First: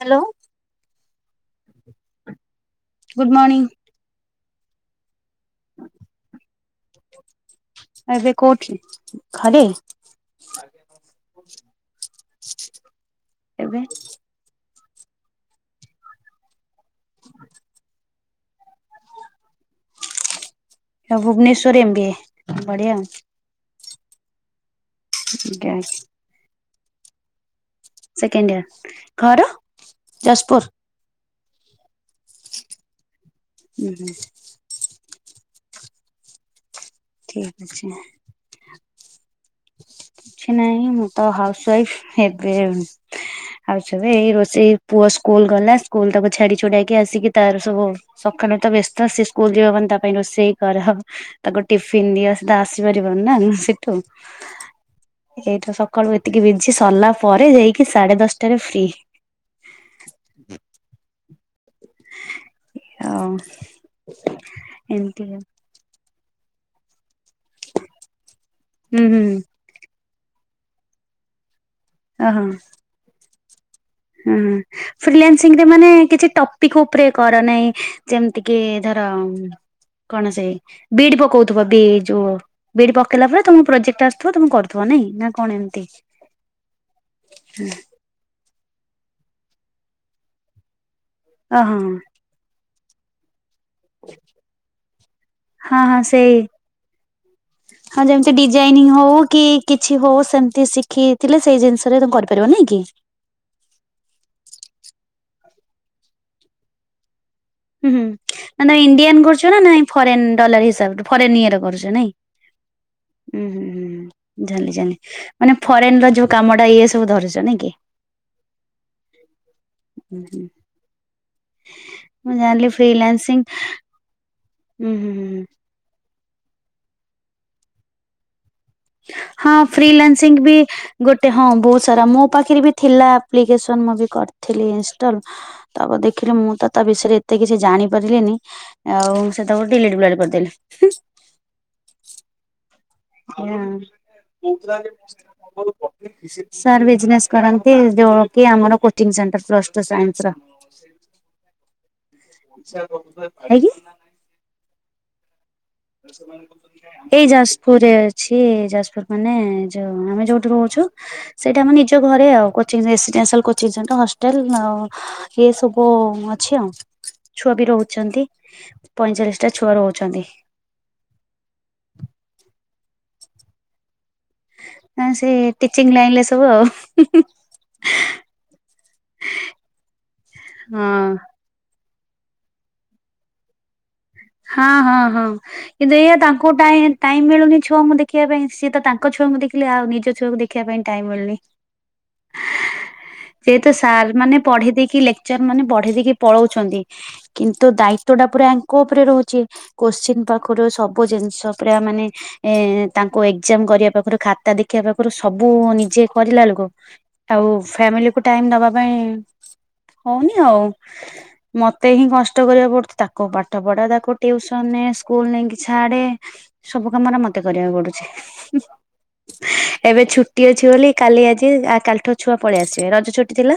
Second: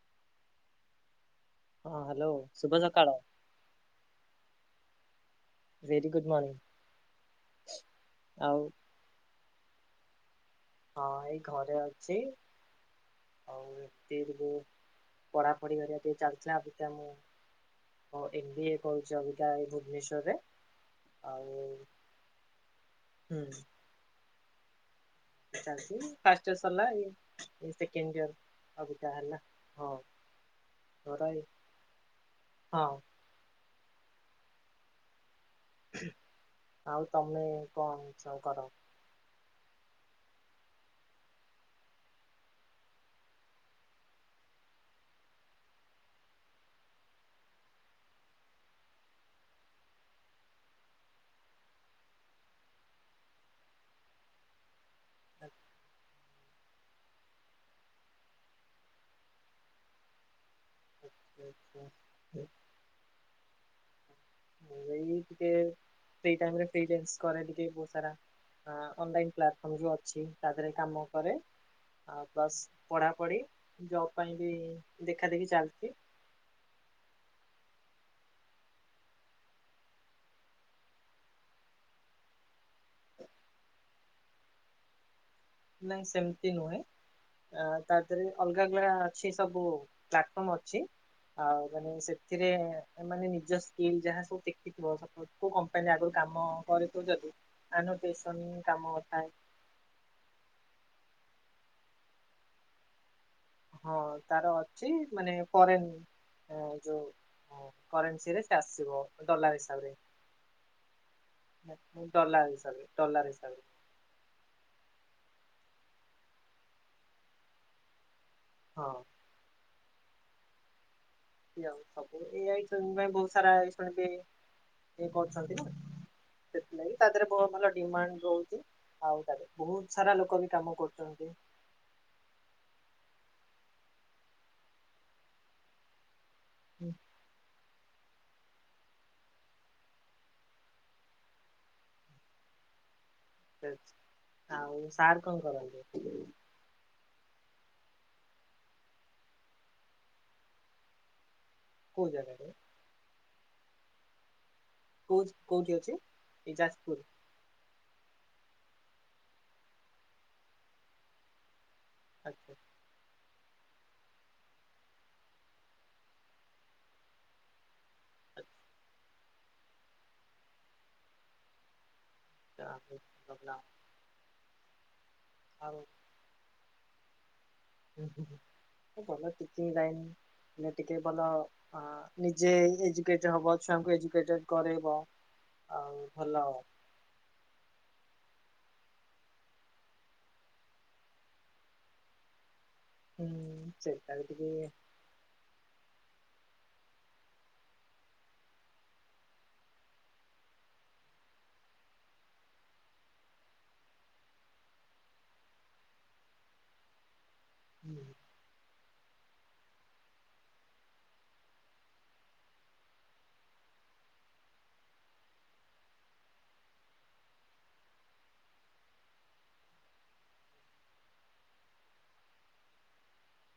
Hello. ହଁ hello ଶୁଭ ସକାଳ। ମଣିଙ୍ଗ୍। Very good morning. ଏବେ କୋଉଠି ଘରେ। ହଁ ଏଇ ଘରେ ଅଛି ଆଉ ଏବେ ଏଇ ଯୋଗୁ ପଢାପଢି ଘରିକା ଟିକେ ଚାଲଚି ଆ ଭିତେରେ ମୁଁ ଓ ଏମ୍ ବି ଏ କରୁଚି ଅବିକା ଆଉ ଭୁବନେଶ୍ୱରରେ। ଆଉ ଭୁବନେଶ୍ଵରରେ ଏମ୍ ବି ଏ ବଢିଆ ଉଁ। ହୁଁ। ଚାଲିଚି ପାଷ୍ଟ୍ ଇଅର୍ ସରିଲା ଆଉ। ଏଇ ସେକେଣ୍ଡ ଇଅର୍ ଅବିକା ହେଲା ଘର ହଉ। ଯାଜପୁର ହଉ ରଇଲି ହଁ। ଉଁ ହୁଁ। ଆଉ ତମେ ଠିକ ଅଛି କଁ ସବୁ କର? କିଛି ନାହିଁ ମୁଁ ତ ହାଉସ୍ ୱାଇଫ୍ ହେବେ ଉଁ ଆଉ ସବୁ ଏଇ ରୋଷେଇ ପୁଅ ସ୍କୁଲ ଗଲା ସ୍କୁଲ ତାକୁ ଛାଡି ଛୁଡାକି ଆସିକି ତାର ସବୁ ସକାଳୁ ତ ବେସ୍ତ ସେ ସ୍କୁଲ ଯିବ ମାନେ ତା ପାଇଁ ରୋଷେଇ କରା ହବ। ତାକୁ ଟିଫିିନ ଦିଅ ସେ ତ ଆସିପାରିବନି ନା ସେଠୁ। ଏଇଟା ସକାଳୁ ଏତିକି ବିଝି ସରିଲା ପରେ ଯାଇକି ସାଡେ ଦଶଟାରେ ଫ୍ରି। [unintelligible] ଆଉ ମୁଁ ଏଇ ଏମିତି ଟିକେ ଫ୍ରି ଟାଇମରେ ଫ୍ରିଲ୍ୟାନ୍ସ କରେ ଟିକେ ବୋହୁତ ସାରା ଆଁ ହୁଁ ହୁଁ ଅନଲାଇନ ପ୍ଲାଟ୍ ଫମ୍ ଯୋଉ ଅଛି ତା ଧେରେ କାମ କରେ ଆଉ ପ୍ଲସ୍ ପଢା ପଢି। ହୁଁ ଫ୍ରିଲ୍ୟାସିଂରେ ମାନେ କିଛି ଟପ୍ ପିଖ୍ ଉପରେ କର ନାଇଁ ଯେମତି କି ଧର ଉଁ କଣ ସେଇ ବିଡି ପକଉଥିବା ବି ଯୋଉ ବିଡି ପକେଇଲା ପରେ ତମୁକୁ ପ୍ରୋଜେକ୍ଟ ଆସୁଥୁବ ତମେ କରୁଥୁବ ନାଇଁ ନା କଣ ଏମିତି ନାଇଁ ସେମିତି ନୁହେଁ ଆ ତା ଧେରେ ଅଲଗା ଅଲଗା ଅଛି ସବୁ ପ୍ଲାଟଫମ୍ ଅଛି ଆଉ ଓହୋ ମାନେ ସେ ଥିରେ ଏ ମାନେ ନିଜ ସ୍ କିଲ୍ ଯାହା ସବୁ ଦେଖିଥିବ ସପୋଜ୍ କୋଉ ହଁ କମ୍ପାନୀରେ ହଁ ଆଗୁରୁ ସେଇ କାମ କରିଥିବ ଯଦି ଆନୁ ହଁ ଯେମିତି ଟେସନିଂ ଡିଜାଇନିଂ ହଉ କାମଥାଏ। କି କିଛି ହଉ ସେମିତି ଶିଖିଥିଲେ ସେଇ ଜିନିଷରେ ତ କରିପାରିବ ନାଇଁ କି। ହଁ ତାର ଅଛି ମାନେ ଫରେନ ଯୋଉ ହୁଁ ହୁଁ କରେନ୍ସିରେ ସେ ମାନେ ଆସିବ ଇଣ୍ଡିଆନ୍ କରୁଛ ଡଲାର ନା ନାଇ ହିସାବରେ। ଫରେନ ଡଲାର ହିସାବରେ ଫରେନ ଇଏର କରୁଛ ନାଇଁ। ଡଲାର ହିସାବରେ ଡଲାର ଉୁଁ ହିସାବରେ ହୁଁ ହୁଁଁ ଜାଣିଲି ଜାଣିଲି ମାନେ ଫରେନ ର ଯୋଉ କାମ ଟା ଇଏ ସବୁ ଧରୁଛ ନାଇଁ କି। ହଁ ହୁଁ ହୁଁ। ଉ ସବୁ ମୁଁ ଏଇଆ ଏଇ ଜାଣିଲି ଫିଲ୍ ପାଇଁ ବହୁତ ଫ୍ରିଲାନ୍ସିଂ ସାରା ଏ ଶୁଣିବେ। ହୁଁ ଇ ହୁଁ ହୁଁ କରୁଛନ୍ତି ନା। ସେଥିଲାଗି ତା ଦେହରେ ବହୁତ ଭଲ ଡିମାଣ୍ଡ ରହୁଛି। ଆଉ ତାରେ ହଁ ବହୁତ ସାରା ଫ୍ରିଲାନସିଂ ଲୋକ ବି କାମ କରୁଛନ୍ତି। ଗୋଟେ ହଁ ବହୁତ ସାରା ମୋ ପାଖରେ ବି ଥିଲା ଆପ୍ଲିକେସନ ମୁଁ ବି କରିଥିଲି ଇନଷ୍ଟଲ ତ ଦେଖିଲି ମୁଁ ତ ତା ବିଷୟରେ ତେ କିଛି ଜାଣି ପାରିଲେନି। ଆଉ ସେ ତାକୁଡିଲିଟ ବ କରିଦେଲେ। ଆଉ ସାର୍ କଣ କରନ୍ତି? [unintelligible] ସାର୍ ବିଜନେସ କରନ୍ତି। ଯଉ କି ଆମର coaching centre plus two science ର କେଉ ଜାଗାରେ? [unintelligible] କୋଉ କୋଉଠି ଅ ଏଇ ଜାଜ୍ ପୁର ଅଛି। ଯାଜପୁର ମାନେ ଯୋଉ ଆମେ ଯୋଉଠି ରହୁଛୁ। ସେଇଟା ଆମ ନିଜ ଘରେ ଆଚ୍ଛା ଆଉ କୋଚିଙ୍ଗ [inaudible] ଦି ଚାରଟା ହଷ୍ଟେଲ ଆଉ ଏ ସବୁ ଅଛି ଆଉ ଛୁଆ ବି ରହୁ ଛନ୍ତି ପଇଁଚାଳିଶ ଟା ଛୁଆ ରହୁଛନ୍ତି। ଯାହା ହଉ ଭଲ ହ ସେ ଆଉ ଟିଚିଂ ଲାଇନରେ ସବୁ ଆଉ ହୁ-ହୁ ହୁ-ହୁ ଭଲ ଟିଚିଜ୍ ଲାଇନ ହେଲେ ହଁ ଟିକେ ଭଲ ହଁ ନିଜେ ଏଜୁକେଟ ହବ ଛୁଆଙ୍କୁ ଏଜୁ ହଁ-ହଁ-ହଁ କିନ୍ତୁ ଏଇଆ ଭଲ ତାଙ୍କୁ ଟାଇ ଟାଇମ୍ ମିଳୁନି ଛୁଆଙ୍କୁ ଦେଖିବା ପାଇଁ ସିଏ ତ ତାଙ୍କ ଛୁଆଙ୍କୁ ଦେଖିଲେ ଆଉ ନିଜ ଛୁଆକୁ ଦେଖିବା ପାଇଁ ଟାଇମ୍ ମିଳୁନି। ହୁଁ ଯେହେତୁ ସାର୍ ସେଇଟା ବି ମାନେ ଟିକେ ପଢ଼ି ଦେଇକି ଲେ ଚର ମାନେ ବଢେଇ ଦେଇକି ପଳଉଛନ୍ତି। କିନ୍ତୁ ଦାୟିତ୍ବ ଟା ପୁରା ଆଙ୍କ ଉପରେ ରହୁଛି। କୋଶ୍ଚିିନ ପାଖରୁ ସବୁ ଜିନିଷ ପୁରା ମାନେ ଏ ତାଙ୍କୁ ଏକ୍ଜାମ୍ କରିବା ପାଖରୁ ଖାତା ଦେଖିବା ପାଖରୁ ସବୁ ନିଜେ କରିଲା ବେଳକୁ ଆଉ ହୁଁ ଫ୍ୟାମିଲିକୁ ଟାଇମ ଦବା ପାଇଁ ହଉନି ଆଉ ମତେ ହିଁ କଷ୍ଟ କରିବାକୁ ପଡୁଛି ତାକୁ ପାଠ୍ ପାଠ ପଢା ତାକୁ ଟିୟୁସନ୍ ନେ ସ୍କୁଲ ନେଇକି ଛାଡ଼େ ସବୁ କାମରେ ମତେ କରିବାକୁ ପଡ଼ୁଛି। [unintelligible] ଏବେ ଛୁଟି ଅଛି ବୋଲି କାଲି ଆଜି କାଲିଠୁ ଛୁଆ ପଳେଇ ଆସିବେ ରଜ ଛୁଟି ଥିଲା।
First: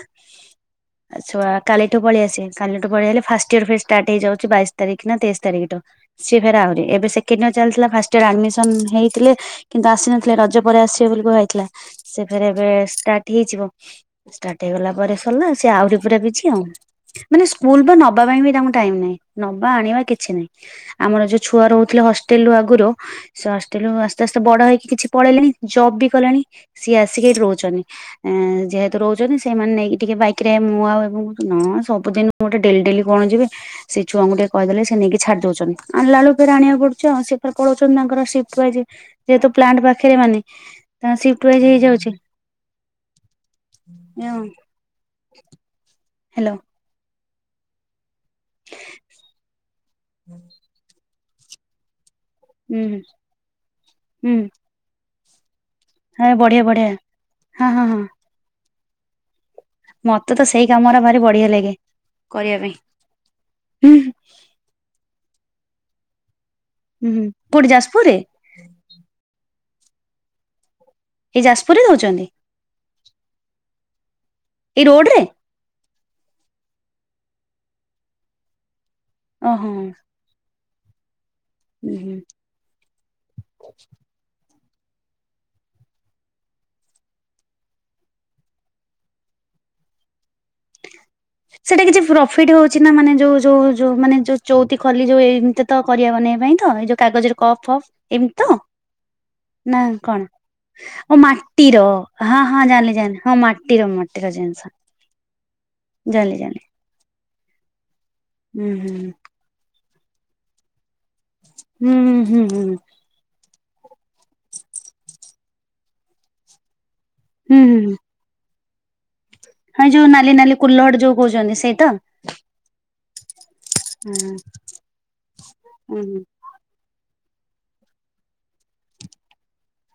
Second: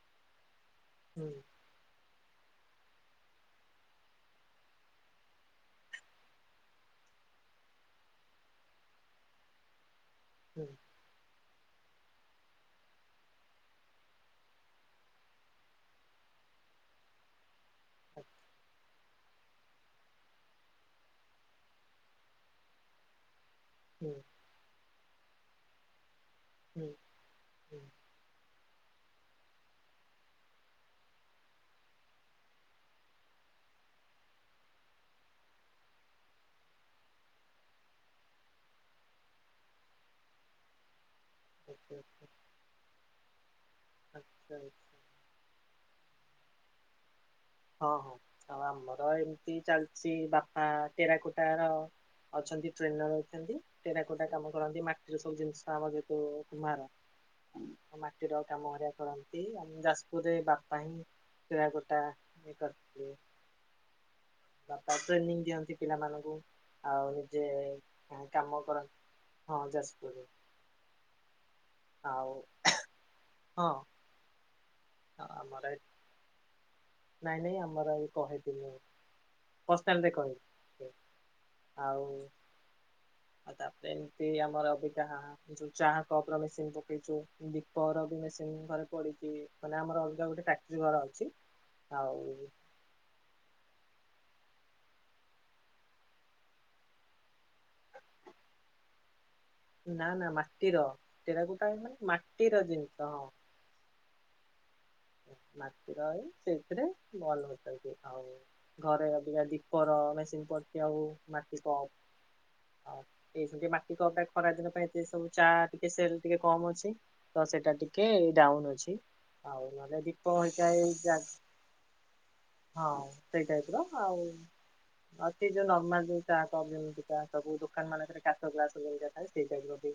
ହୁଁ ଆଛୁଆ କାଲିଠୁ ପଳେଇ ଆସେ କାଲିଠୁ ପଳେଇ ଆଲେ ଫାଷ୍ଟ ଟିୟର ଫିର୍ ଷ୍ଟାର୍ଟ ହେଇଯାଉଛି ବାଇଶ ତାରିଖ ନା ତେଇଶ ତାରିଖ ଟୁ ସିଏ ଫେର୍ ଆହୁରି ଏବେ ସେକେଣ୍ଡୟର ଚାଲିଥିଲା ଫାଷ୍ଟୟର ଆଡମିସନ ହେଇଥିଲେ କିନ୍ତୁ ଆସିନଥିଲେ ରଜ ହୁଁ ପରେ ଆସିବେ ବୋଲି କୁହାଯାଇଥିଲା ସେ ଫରେ ଏବେ ଷ୍ଟାର୍ଟ ହେଇଯିବ ଷ୍ଟାର୍ଟ ହେଇଗଲା ପରେ ସରିଲା ସେ ଆହୁରି ପୁରା ବିଜି ଆଉ। ମାନେ ସ୍କୁଲ ବା ନବା ପାଇଁ ବି ତାଙ୍କୁ ଟାଇମ ନାହିଁ। ନବା ଆଣିବା କିଛି ନାହିଁ। ଆମର ଯୋଉ ଛୁଆ ରହୁଥିଲେ ହଷ୍ଟେଲ ରୁ ଆଗରୁ ସସ୍ ତେଣୁ ହୁଁ ଆସ୍ତେ-ଆସ୍ତେ ବଡ଼ ହେଇକି କିଛି ପଳେଇଲେଣି। ଜବ୍ ବି କଲେଣି ହୁଁ ସିଏ ଆସିକି ହୁଁ ରହୁଛନ୍ତି। ଏ ଯେହେତୁ ରହୁଛନ୍ତି ସେମାନେ ନେଇକି ଟିକେ ବାଇକ ରେ ମୁଁ ଆଉ କହୁଛି ସବୁଦିନ ମୁ ଗୋଟେ ଡେଲି-ଡେଲି କଣ ଯିବି ସେଠ୍ ଛୁଆଙ୍କୁ ଟିକେ କହିଦେ ସେ ନେଇକି ଛାଡ଼ି ଦଉଛନ୍ତି ଆଣିଲାଲୁ ଫେର୍ ଆଣିବାକୁ ପଡୁଛି ଆଉ ସେ ପଳଉଛନ୍ତି ତାଙ୍କର ସିଫ୍ ୱାଇଯି ଯେହେତୁ ପ୍ଲାଣ୍ଟ ପାଖରେ ମାନେ ତା ସିଫଟ୍ ୱାଇଯି ହେଇ ଆଚ୍ଛା ହେଯାଉଛି ମିଆଉଁ ଆଚ୍ଛା। ହ୍ୟାଲୋ ହଁ-ହଁ ଆଉ ଆମର ଏମିତି ଚାଲିଚି ବାପା ଟେରାକୁଟାର ଅଛନ୍ତି ହୁଁ ହୁଁ ଟ୍ରେନର ଅଛନ୍ତି। ଟେରାକୋଟା ହୁଁ କାମ କରନ୍ତି ମାଟିର ସବୁ ଜିନିଷ ଆଣ ନ୍ତି। ହଁ ବଢିଆ କୁମ୍ଭାର ବଢିଆ ହଁ ହଁ ହଁ ମାଟିର କାମ ହେରିଆ କର ନ୍ତି ଆମ ମତେ ଯାଜପୁରରେ ତ ସେଇ ବାପା ହିଁ କାମରା ଭାରି ବଢିଆ ଲାଗେ ଟେରାକୋଟା ଇଏ କରିବା ପାଇଁ କରିଥିଲେ ହୁଁ। ବାପା ଟ୍ରେନିଂ ଦିଅନ୍ତି ପିଲାମାନଙ୍କୁ ଆଉ ହୁଁ ନିଜେ କୋଉଠି ଯାଜପୁରରେ [inaudible] କାମ କରନ୍ତି ହଁ ଯାଜପୁରରେ। ଏଇ ଯାଜପୁରରେ ତ ଆଉ ହଁ। ଏଇ ରୋଡ ରେ ଆ ଆମର ଏ ନାଇଁ ନାଇଁ ଆମର ଏଇ କହିଥିଲିରେ ଓହୋ। ପର୍ସନାଲ ଦେଖନ୍ତି। ହୁଁ ଆଉ ହୁଁ ଆଉ ତାପରେ ଏମତି ଆମର ଅବିକା ଏସବୁ ଚା କପର ମେସି ପକେଇଚୁ। ଦୀପର ବି ମେସିନ ଘରେ ପଡିଚି। ମାନେ ଆମର ଅଲଗା ଗୋଟେ କାଟ୍ରି ଘର ଅଛି। ସେଟି କିଛି ଆଉ ପ୍ରଫିଟ ହୋଉ ଚି ନା ମାନେ ଯୋଉ-ଯୋଉ-ଯୋଉ ମାନେ ଯୋଉ ଚୋଉତି ଖଲି ଯୋଉ ଏମିତି ତ କରି [unintelligible] ଏ ପାଇଁ ତ ଏଇ ଯୋଉ କାଗଜରେ କପ୍ ଫପ୍। ଏମିତି ତ ନା କଣ ମାଟିର ଓ ଟେରାକୋଟା ମାଟିର ମାନେ ମାଟିର ହଁ-ହଁ ଜାଣିଲି ଜିନିଷ ଜାଣିଲି ହଁ ମାଟିର ମାଟିର ଜିନିଷ। ମାଟିର ଏଇ ଜାଣିଲି ଜାଣିଲି। ସେଇଥିରେ ବଲ ବସାନ୍ତି। ଆଉ ହୁଁ ହୁଁ ଘରେ ଅବିକା ଦୀ ପର ମେସିନ୍ ପଡିଚି ଆଉ ମାଟି କପ୍ ହୁଁ ହୁଁ ହୁଁ ହୁଁ ଆଉ ଏଇସଙ୍ଗେ ଟିକେ ମାଟି କପ୍ ଟା ଖରା ଦିନ ପାଇଁ ସେ ସବୁ ଚା ଟିକେ ସେଲ ଟିକେ କମ୍ ଅଛି। ତ ହୁଁ ସେଟା ହୁଁ। ଟିକେ ଡାଉନ ଅଛି ଆଉ। ହଁ ନହେଲେ ଯୋଉ ନାଲି ଦିପ ନାଲି ହେରିକା ଏଇ କୁଲହଡ ଯୋଉ ଯା କହୁଛନ୍ତି ସେଇତ ହଁ ସେଇ ଟାଇପ୍ ର ଆଉ ହୁଁ ସେ ଯୋଉ ନର୍ମାଲ ହୁଁ ଯୋଉ ଚା କପ୍ ଯେମତି କା ସବୁ ଦୋକାନ ମାନଙ୍କରେ କାଚ ଗ୍ଲାସ ଯେମିତି ଥାଏ ସେଇ ଟାଇପର ବି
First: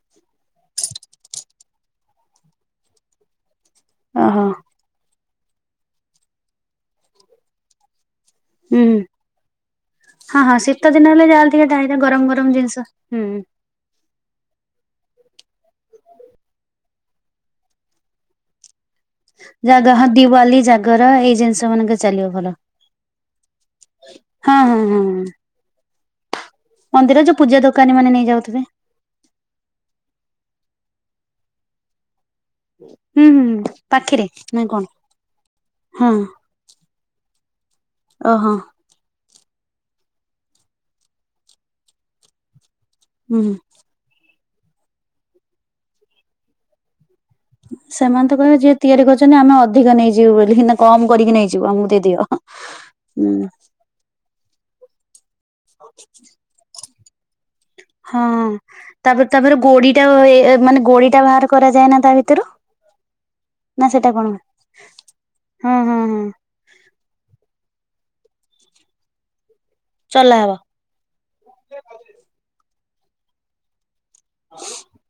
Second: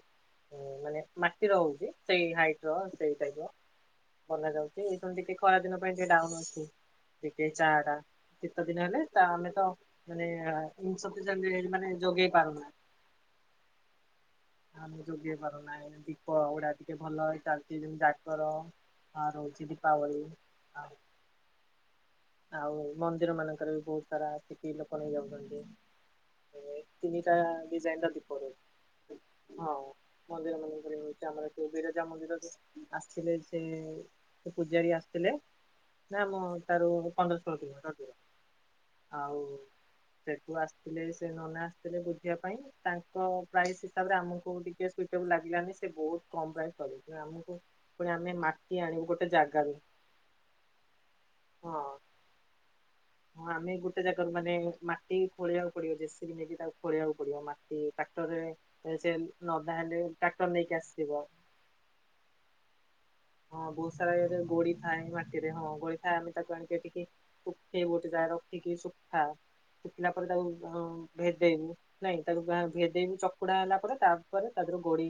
ହୁଁ ମାନେ ମାଟିର ହୋଉଚି ସେଇ ହାଇଟ ର ସେଇ ଟାଇପର ଓହୋ ବନା ଯାଉଚି। ଏଇ ସେମିତି କି ଖରାଦିନ ପାଇଁ ଟିକେ ଡାଉନ ଅଛି ଟିକେ ଚାଆ ଟା। ଶୀତ ହୁଁ। ଦିନ ହେଲେ ତା ଆମେତ ମାନେ ହଁ ହଁ ଶୀତ ଦିନ ହେଲେ ଯାହାହେଲେ ଟିକେ ଇନସଫିସେଣ୍ଟ ମାନେ ଟାହିରେ ଗରମ ଯୋଗେଇ ଗରମ ପାରୁନା। ଜିନିଷ ହୁଁ। [inaudible] ଆମେ ଯୋଗେଇ ପାରୁନା ଏଇ ଦୀପ ଗୁଡା ଟିକେ ଭଲରେ ଚାଲିଚି ଯେମିତି ଜାଗର ଆ ରହୁଚି। ଜାଗା ହଁ ଦୀପାବଳି ଦିୱାଲି ଆଉ, ଜାଗର ଏଇ ଜିନିଷ ମାନଙ୍କ ଚାଲିବ ଭଲ। ଆଉ ମନ୍ଦିର ମାନଙ୍କରେ ବି ବୋହୁତ ସାରା ଏ ହଁ ସ୍ତ୍ରୀ ହଁ ଲୋକ ହଁ ନେଇଯାଉଚନ୍ତି। ଏଇ ମନ୍ଦିର ତିନିଟା ଯୋଉ ପୂଜା ଦୋକାନୀ ମାନେ ଡିଜାଇନର ଦୀପ ନେଇଯାଉଥିବେ ରହୁଚି। ଆଉ ମନ୍ଦିର ମାନଙ୍କରେ ରହୁଚି ଆମର ଏ ଯୋଉ ବିରଜା ମନ୍ଦିରରେ ହୁଁ ଆସଥିଲେ ହୁଁ ଯେ ପାଖରେ ନା କଣ ପୂଜାରୀ ଆସିଥିଲେ ହଁ ନା ଆମ ଠାରୁ ପନ୍ଦର ଷୋହଳ କିଲୋମିଟର ଦୂର ଓହୋ ଆଉ ସେଠୁ ଆସିଥିଲେ ସେ ନନା ଆସିଥିଲେ ବୁଝିବା ପାଇଁ ତାଙ୍କ ହୁଁ। ପ୍ରାଇସି ହିସାବରେ ଆମକୁ ଟିକେ ସୁଇଟେବୁଲ ଲାଗିଲାନି ସେ ବୋହୁତ କମ ପ୍ରାଇସି କହିଲେ ତେଣୁ ଆମକୁ ପୁଣି ସେମାନେ ଆମେ ତ କହିବେ ଯିଏ ମାଟି ଆଣିବୁ ତିଆରି ଗୋଟେ କରୁଚି ଆମେ ଜାଗାରୁ ଅଧିକ ନେଇଯିବୁ ବୋଲି ନା କମ୍ କରିକି ନେଇଯିବୁ ହଁ ଆମକୁ ଦେଇଦିଅ ହୁଁ। ହଁ ଆମେ ଗୋଟେ ଜାଗାରୁ ମାନେ ମା ଟି ଖୋଳିବାକୁ ପଡିବ ଜେସିବି ନେଇକି ତାକୁ ଖୋଳିବାକୁ ପଡିବ। ମାଟି ହଁ। ଟ୍ରାକ୍ଟରରେ ଏ ସେଲ ତାପରେ ତାପରେ ଗୋଡିଟା ଏ ଏ ମାନେ ଗୋଡି ଟା ବାହାର କରାଯାଏ ନା ତା ଭିତରୁ? ହଁ ନା ବୋହୁତ ସେଟା ସାରା କଣ? ଇଏରେ ଗୋଡି ଥାଏ ମାଟିରେ ହଁ ଗୋଡି ଥାଏ। ଆମେ ତାକୁ ଆଣିକି ଏଠିକି ଶୁଖେଇବୁ ଗୋଟେ ଯାଗରେ ରଖିକି ଶୁଖା। ଶୁଖିଲା ପରେ ଚଲା ହବ। ତାକୁ ଭେଦେଇବୁ ନାଇଁ ତାକୁ ବା ଭେଦେଇବି ଚକୁଡା ହେଲା ପରେ ତା ପରେ ତା ଦେହରୁ ଗୋଡି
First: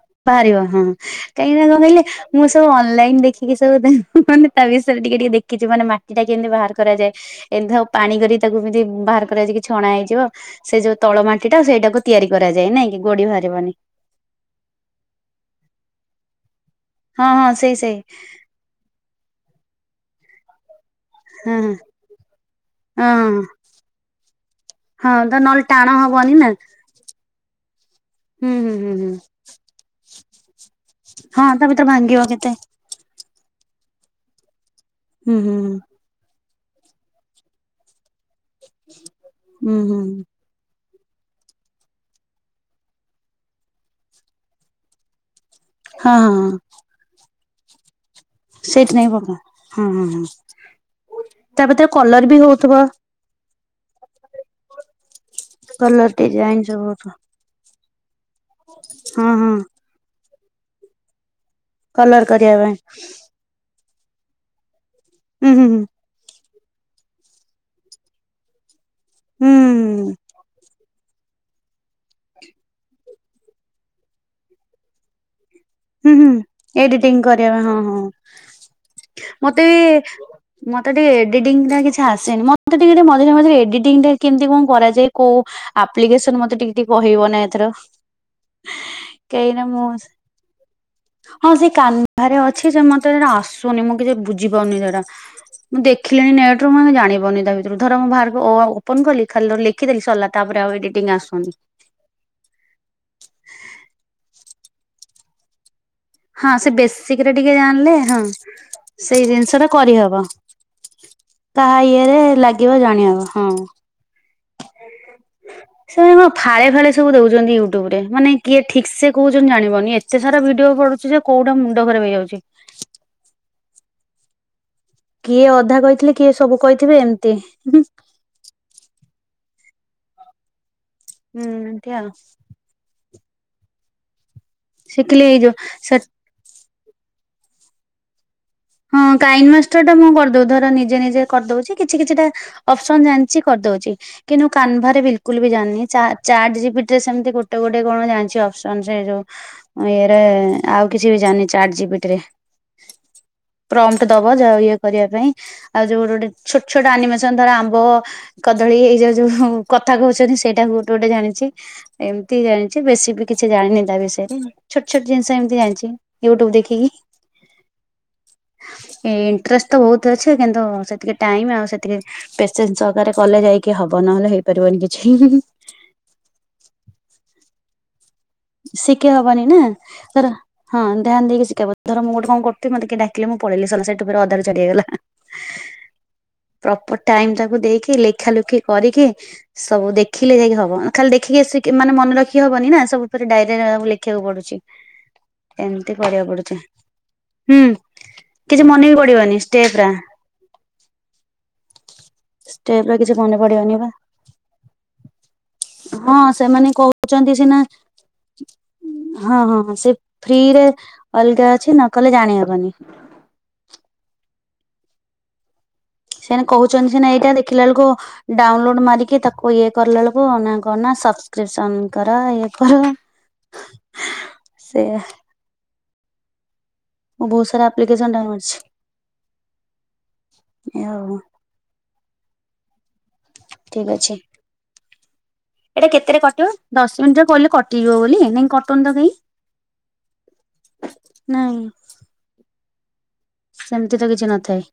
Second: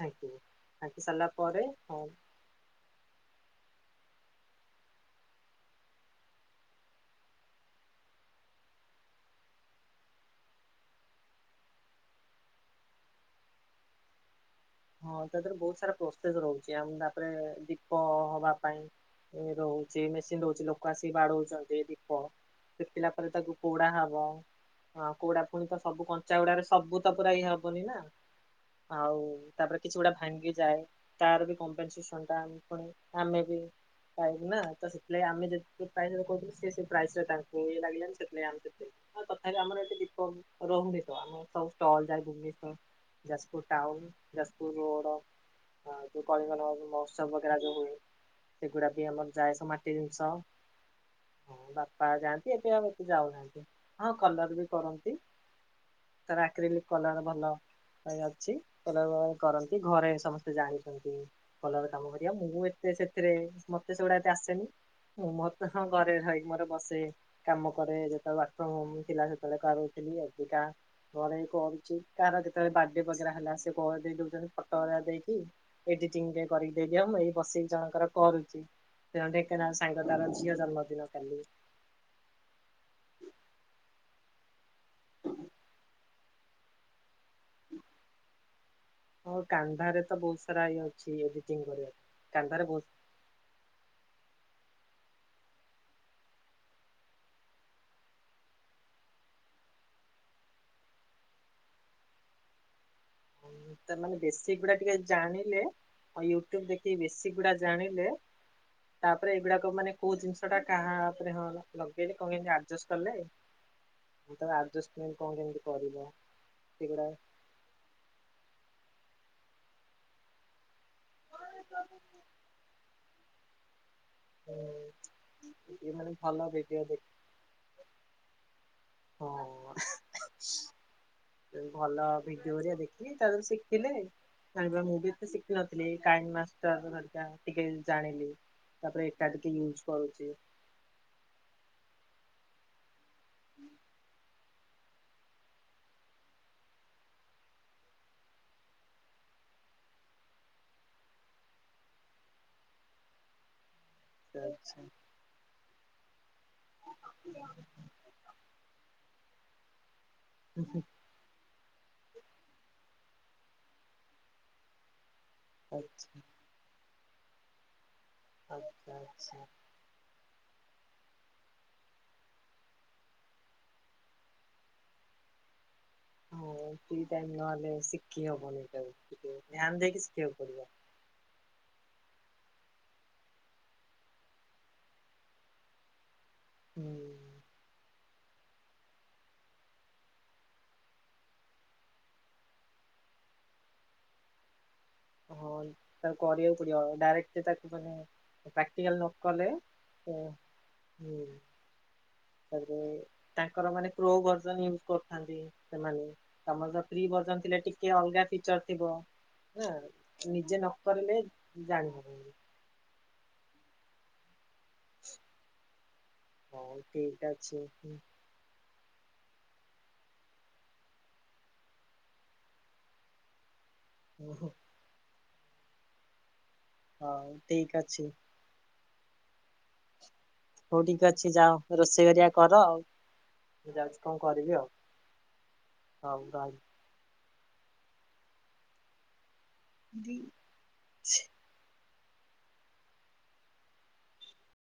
ଛାଙ୍କିବୁ ବାହାରିବ ହଁ ଛାଙ୍କି ସାରିଲା କାହିଁକି ପରେ ନା କଣ କହିଲେ ହୋଉ ମୁଁ ସବୁ ଅନଲାଇନି ଦେଖିକି ସବୁ ଦେ ମାନେ ତା ବିଷୟରେ ଟିକେ ଟିକେ ଦେଖିଚି ମାନେ ମାଟି ଟା କେମିତି ବାହାର କରାଯାଏ। ଏମିତି ଧ ପାଣି କରି ତାକୁ ଏମିତି ବାହାର କରାଯାଇକି ଛଣା ହେଇଯିବ। ସେ ଯୋଉ ତଳ ମାଟି ଟା ସେଇଟାକୁ ତିଆରି କରାଯାଏ ନାଁଆ କି ଗୋଡି ବାହାରିବନି। ହଁ ତା ଦେହରେ ବୋହୁତ ସାରା ପ୍ରୋସେସ ରହୁଚି। ଆଉ ତାପରେ ହଁ ହଁ ସେଇ ସେଇ ଦୀପ ହବା ପାଇଁ ଏ ରହୁଛି ମେସିନ୍ ରହୁଛି ଲୋ କ ଆସି ହଁ ବାଡଉଛନ୍ତି ଦୀପ ଶୁଖିଲା ହଁ ପରେ ହଁ ତାକୁ ପୋଡା ହବ ହଁ କଉଡା ନହେଲେ ଫୁଣି ତ ଟାଣ ସବୁ ହବନି ନା କଞ୍ଚାଗୁଡାରେ ସବୁ ତ ପୁରା ଇଏ ହବନି ନା ହୁଁ ହୁଁ ହୁଁ ହୁଁ ଆଉ ତାପରେ ଭାଙ୍ଗି ଯାଏ ତାର ହଁ ତା ଭିତରେ ଭାଙ୍ଗିବ କମ୍ପେନସେସନ କେତେ ଆମେ ବି ପାଇବୁନା ତ ସେଥିଲାଗି ହୁଁ ଆମେ ହୁଁ ଯଦି ପ୍ରାଇସ କହୁଥିଲେ ସେ ସେ ପ୍ରାଇସ ରେ ତାଙ୍କୁ ଇଏ ଲାଗିଲାଣି ସୋଇ ଆମେ ସେ ତଥାପି ହୁଁ ଆମର ଏଠି ହୁଁ ଦୀପ ରୋମ ବିିତ ଆମ ସବୁ ଷ୍ଟଲ ଯାଏ ଯାଜପୁର ଟାଉନ ଯାଜପୁର ରୋଡ଼ ହଁ ଉ ହଁ କଳିଙ୍ଗନଗର ମହୋତ୍ସବ ବଗେରା ଯଉ ହୁଏ ସେଗୁଡା ସେଇଥି ବିି ନାଗି ଆମର ପକା ଯାଏ ସ ହଁ ମାଟି ହଁ ହଁ ଜିନିଷ ହଁ ତା ଭିତରେ ବାପା କଲର ବି ଯାଆନ୍ତି ଏବେ ହଉଥିବ ଆଉ ଏତେ ଯାଉ ଯାଆନ୍ତି ହଁ କଲର ବି କରନ୍ତି। କଲର ତାର ଡିଜାଇନ ଆକ୍ରିମିକ ସବୁ ହଉଥିବ କଲର ଭଲ। ଭାଇ ଅଛି ହଁ ହଁ କରନ୍ତି ଘରେ ସମସ୍ତେ ଜାଣିଛନ୍ତି। କଲର କାମ କରିବା ମୁଁ ଏତେ ସେଥିରେ ମତେ ସେଗୁଡା ଏତେ ଆସେନି ହୁଁ ହୁଁ ମୋତେ ହଁ ଘରେ ଖାଇକି ମୋର ବସେ କାମ କରେ ଯେତେ ୱାର୍କଅପ୍ ହଉ ଥିଲା ହୁଁ ସେତେବେଳେ ହୁଁ କରେଇଥିଲି ଏବେକା ଘରେ ହିଁ କରୁଛି କାହାର କେତେବେଳେ ବାର୍ଥଡେ ବଗେରାହେଲା [unintelligible] ସେ ଫଟ ହେଇକା ଦେଇକି ହୁଁ ଏଡିଟିଂ ହୁଁ କରିକି ଦେଇଦିଅ ଏଡିଟିଂ ମୁଁ ଏଇ କରିବା ପାଇଁ ବସିକି ହଁ ହଁ ଜଣଙ୍କର କରୁଛି ସେ ଅ ମତେ [unintelligible] ବି ସାଙ୍ଗ ତାଙ୍କ ଝିଅ ମତେ ଟିକେ ଜନ୍ମଦିନ କାଲିଯ ଏଡିଟିଂ ଟା କିଛି ଆସେନି ମତେ ଟିକେ ଟିକେ ମଝିରେ ମଝିରେ ଏଡିଟିଂ ଟା କେମିତି କଣ କରାଯାଏ କୋଉ ଆପ୍ ପ୍ଲିକେସନ ମତେ ଟିକେ କହିବ ନା ଏଥର ହଁ କେହିଁ ମୁଁ କାନ୍ଭାରେ ତ ବହୁତ ସାରା ଇଏ ଅଛି। ହଁ ଏଡିଟିଂ ସେ କରିବା କାନ୍ଭା ପାଇଁ। ରେ କାନ୍ଭାରେ ଅଛି ବହୁତ ସେ ମତେ ସେଟା ଆସୁନି ମୁଁ କିଛି ବୁଝିପାରୁନି ସେଇଟା। ମୁଁ ଦେଖିଲିଣି ନେଟ ରୁ ମୁଁ ଜାଣିପାରୁନି ତା ଭିତରୁ ଧର ମୁଁ ବାହାରକୁ ଓପନ କଲି ଖାଲିି ଲେ ଖିଦେଲି ସରିଲା ତାପରେ ଆଉ ଏଡିଟିଂ ଆସୁନି। ମାନେ ବେଶିକ୍ ଗୁଡା ଟିକେ ଜାଣିଲେ ଆଉ ହଁ ୟୁଟ୍ୟୁବ ସେ ଦେଖି ବେସିକ ରେ ବେଶୀକ୍ ଗୁଡା ଟିକେ ଜାଣିଲେ ହଁ ସେଇ ତାପରେ ଜିନିଷ ଟା ଏଗୁଡାକ ମାନେ କୋଉ କରିହବ ଜିନିଷ ସେଟା କାହା ଉପରେ ହଁ କାହା ଇଏରେ ଲଗେଇଲେ କଣ କେତି ଲାଗିବ ଆଡଜଷ୍ଟ କଲେ ଜାଣିହବ ହଁ। ଆଡଜଷ୍ଟମେଣ୍ଟ କଣ କେମିତି କରିବ ସେମାନେ ଫାଳେ ଫାଳେ ସେଗୁଡା ସବୁ ଦଉଛନ୍ତି ୟୁ ଟ୍ୟୁବରେ ମାନେ କିଏ ଠିକ ସେ କହୁଛନ୍ତି ଜାଣିପାରୁନି ଏତେ ସାରା ଭିଡିଓ ପଡୁଛି କୋଉଟା ମୁଣ୍ଡ ଖରାପ ହେଇଯାଉଛି। ହୁଁ। କିଏ ଅଧା ଇଏ ମାନେ କହିଥିଲେ କିଏ ଭଲ ସବୁ ଭିଡିଓ କହିଥିବେ ଦେଖ ଏମିତି। ହୁଁ ଏମିତି ଭଲ ଆଉ ବି ରିବା ଦେଖି ତାହାରୁ ଶିଖିଲେ ଜାଣିବ ମୁଁ ବି ଶିଖିଲି ଏତେ ଏଇ ଯୋଉ ଶିଖିନଥିଲି ସେ କାଇନ୍। [unintelligible] ଟିକେ ଜାଣିଲି। ହଁ ତାପରେ ଏଟା କାଇଣ୍ଡ ଟିକେ ୟୁଜ ମାଷ୍ଟର ଟା ମୁଁ କରୁଛି କରିଦଉ ଧର ନିଜେ ନିଜେ କରିଦଉଛି କିଛି କିଛିଟା। ଅପସନ ଜାଣିଛି କରିଦଉଛି। କିନ୍ତୁ କାନଭାରେ ବିଲକୁଲ ବି ଜାଣିିନି ଚାଟ୍ ଜିପିଟି ରେ ସେମିତି ଗୋଟେ ଗୋଟେ କଣ ଜାଣିଛି ଅପସନ ସେ ଯୋଉ ମୁଁ ଇଏରେ ଆଉ କିଛି ବି ଜାଣି ଚାଟ ଜିପିଟିରେ। ପ୍ରମ୍ଟ ଦବ ଯ ଇଏ ଆଚ୍ଛା କରିବା ପାଇଁ ଆଉ ଯୋଉ ଗୋଟେ ଛୋଟ ଛୋଟ ଆନିମେସନ ଧର ଆମ୍ବ କଦଳୀ ଏଇ ଯୋଉ ଯୋଉ କଥା କହୁଛନ୍ତି ସେଇଟା ଗୋଟେ ଗୋଟେ ଜାଣିଛି। ଏମିତି ଜାଣିଛି ବେଶୀ ବି କିଛି ଜାଣିନି ତା ବିଷୟରେ ଛୋଟ ଛୋଟ ଜିନିଷ ଏମ ତି ଜାଣିଛି ଆଚ୍ଛା ୟୁଟ୍ୟୁବ ଦେଖିକି। ଆଚ୍ଛା ଆଚ୍ଛା। ଇଣ୍ଟରେଷ୍ଟ ତ ବହୁତ ଅଛି କିନ୍ତୁ ସେତିକି ଟାଇମ ଆଉ ସେତିକି ପେସେଣ୍ସ ସହକାରେ କଲେ ଯାଇକି ହବ ନହେଲେ ହେଇପାରିବନି କିଛି। ହଁ ଠିକ୍ ଟାଇମ ନହେଲେ ଶି ଶିଖି ହବନି ନା ତାର ଶିଖିବାକୁ ପଡିବ। ହଁ ଧ୍ୟାନ ଦେଇକି ଶିଖେଇବ। ଧର ମୁଁ ଗୋଟେ କଣ କରୁଥିଲି ମତେ କିଏ ଡାକିଲେ ମୁଁ ପଳେଇଲିି ସଲା ସେଠୁ ପୁରା ଅଧାରୁ ଛାଡ଼ିହେଇଗଲା। ହୁଁ ପ୍ରପର ଟାଇମ ତାକୁ ଦେଇକି ଲେଖା ଲୁଖି କରିକି ସବୁ ଦେଖିଲେ ଯାଇକି ହବ ଖାଲି ଦେଖିକି ମାନେ ମନେ ରଖି ହବନି ନା ସବୁ। ମତେ ଡାଇରୀ ରେ ଲେଖିବାକୁ ପଡୁଛି। ହଁ ଏମିତି ତାର କରିବାକୁ ପଡୁଛି କରିବାର ଥିଲା ଡାଇଟ ହୁଁ ତାକୁ ମାନେ କିଛି ମନେ ବି ପ୍ରାକ୍ଟିକାଲ ନ ପଡିବନି କଲେ। ଷ୍ଟେପରା। ହ ହୁଁ। ତାପରେ ଷ୍ଟେପରା କିଛି ମନେ ତାଙ୍କର ପଡିବନି ବା ମାନେ କ୍ରୋ ଭର୍ଜନ ୟୁଜ କରିଥାନ୍ତି ସେମାନେ। ହଁ ସେମାନେ ତମର ଯ ପ୍ରି କହୁଛନ୍ତି ଭଜନ ସିନା ଥିଲେ ଟିକେ। ଅଲଗା ଫିଚର ଥିବଁ ହଁ ହଁ ସେ ନିଜେ ନକିଲେ ଜାଣି ହବନି। ବାନି। [inaudible] ସେମାନେ ହଉ କହୁଛନ୍ତି ସିନା ଠିକ ଏଇଟା ଅଛି। ଦେଖିଲା ବେଳକୁ। ଡାଉନଲୋଡ୍ ମାରିକି ତାକୁ ଇଏ କରିଲା ବେଳକୁ ନା କଣ ନା ସବସ୍କ୍ରିପସନ୍ କର ଇଏ କର। [unintelligible] ଓହୋ। ସେୟା। ମୁଁ ହଉ ଭୁସର ଠିକ ଅଛି ଆପ୍ଲିକେସନ୍ ଡାଉନଲୋଡ ରିଛି। ହଉ ଏଇଆ ଠିକ ଆଉ। ଅଛି ଯାଅ ରୋଷେଇ ହରିଆ କର ଆଉ। ମୁଁ ଠିକ୍ ଯାଉଛି ଅଛି କଣ କରିବି ଆଉ ଏଇଟା କେତେରେ ହଉ କଟିବ ରହିଁ। ଦଶ ମିନିଟ୍ କହିଲେ କଟିଯିବ ବୋଲି ନାଇଁ କଟୁନ୍ତ ତ କେହି। ଦି ଛି ନାଇଁ ସେମିତି ତ କିଛି ନଥାଏ।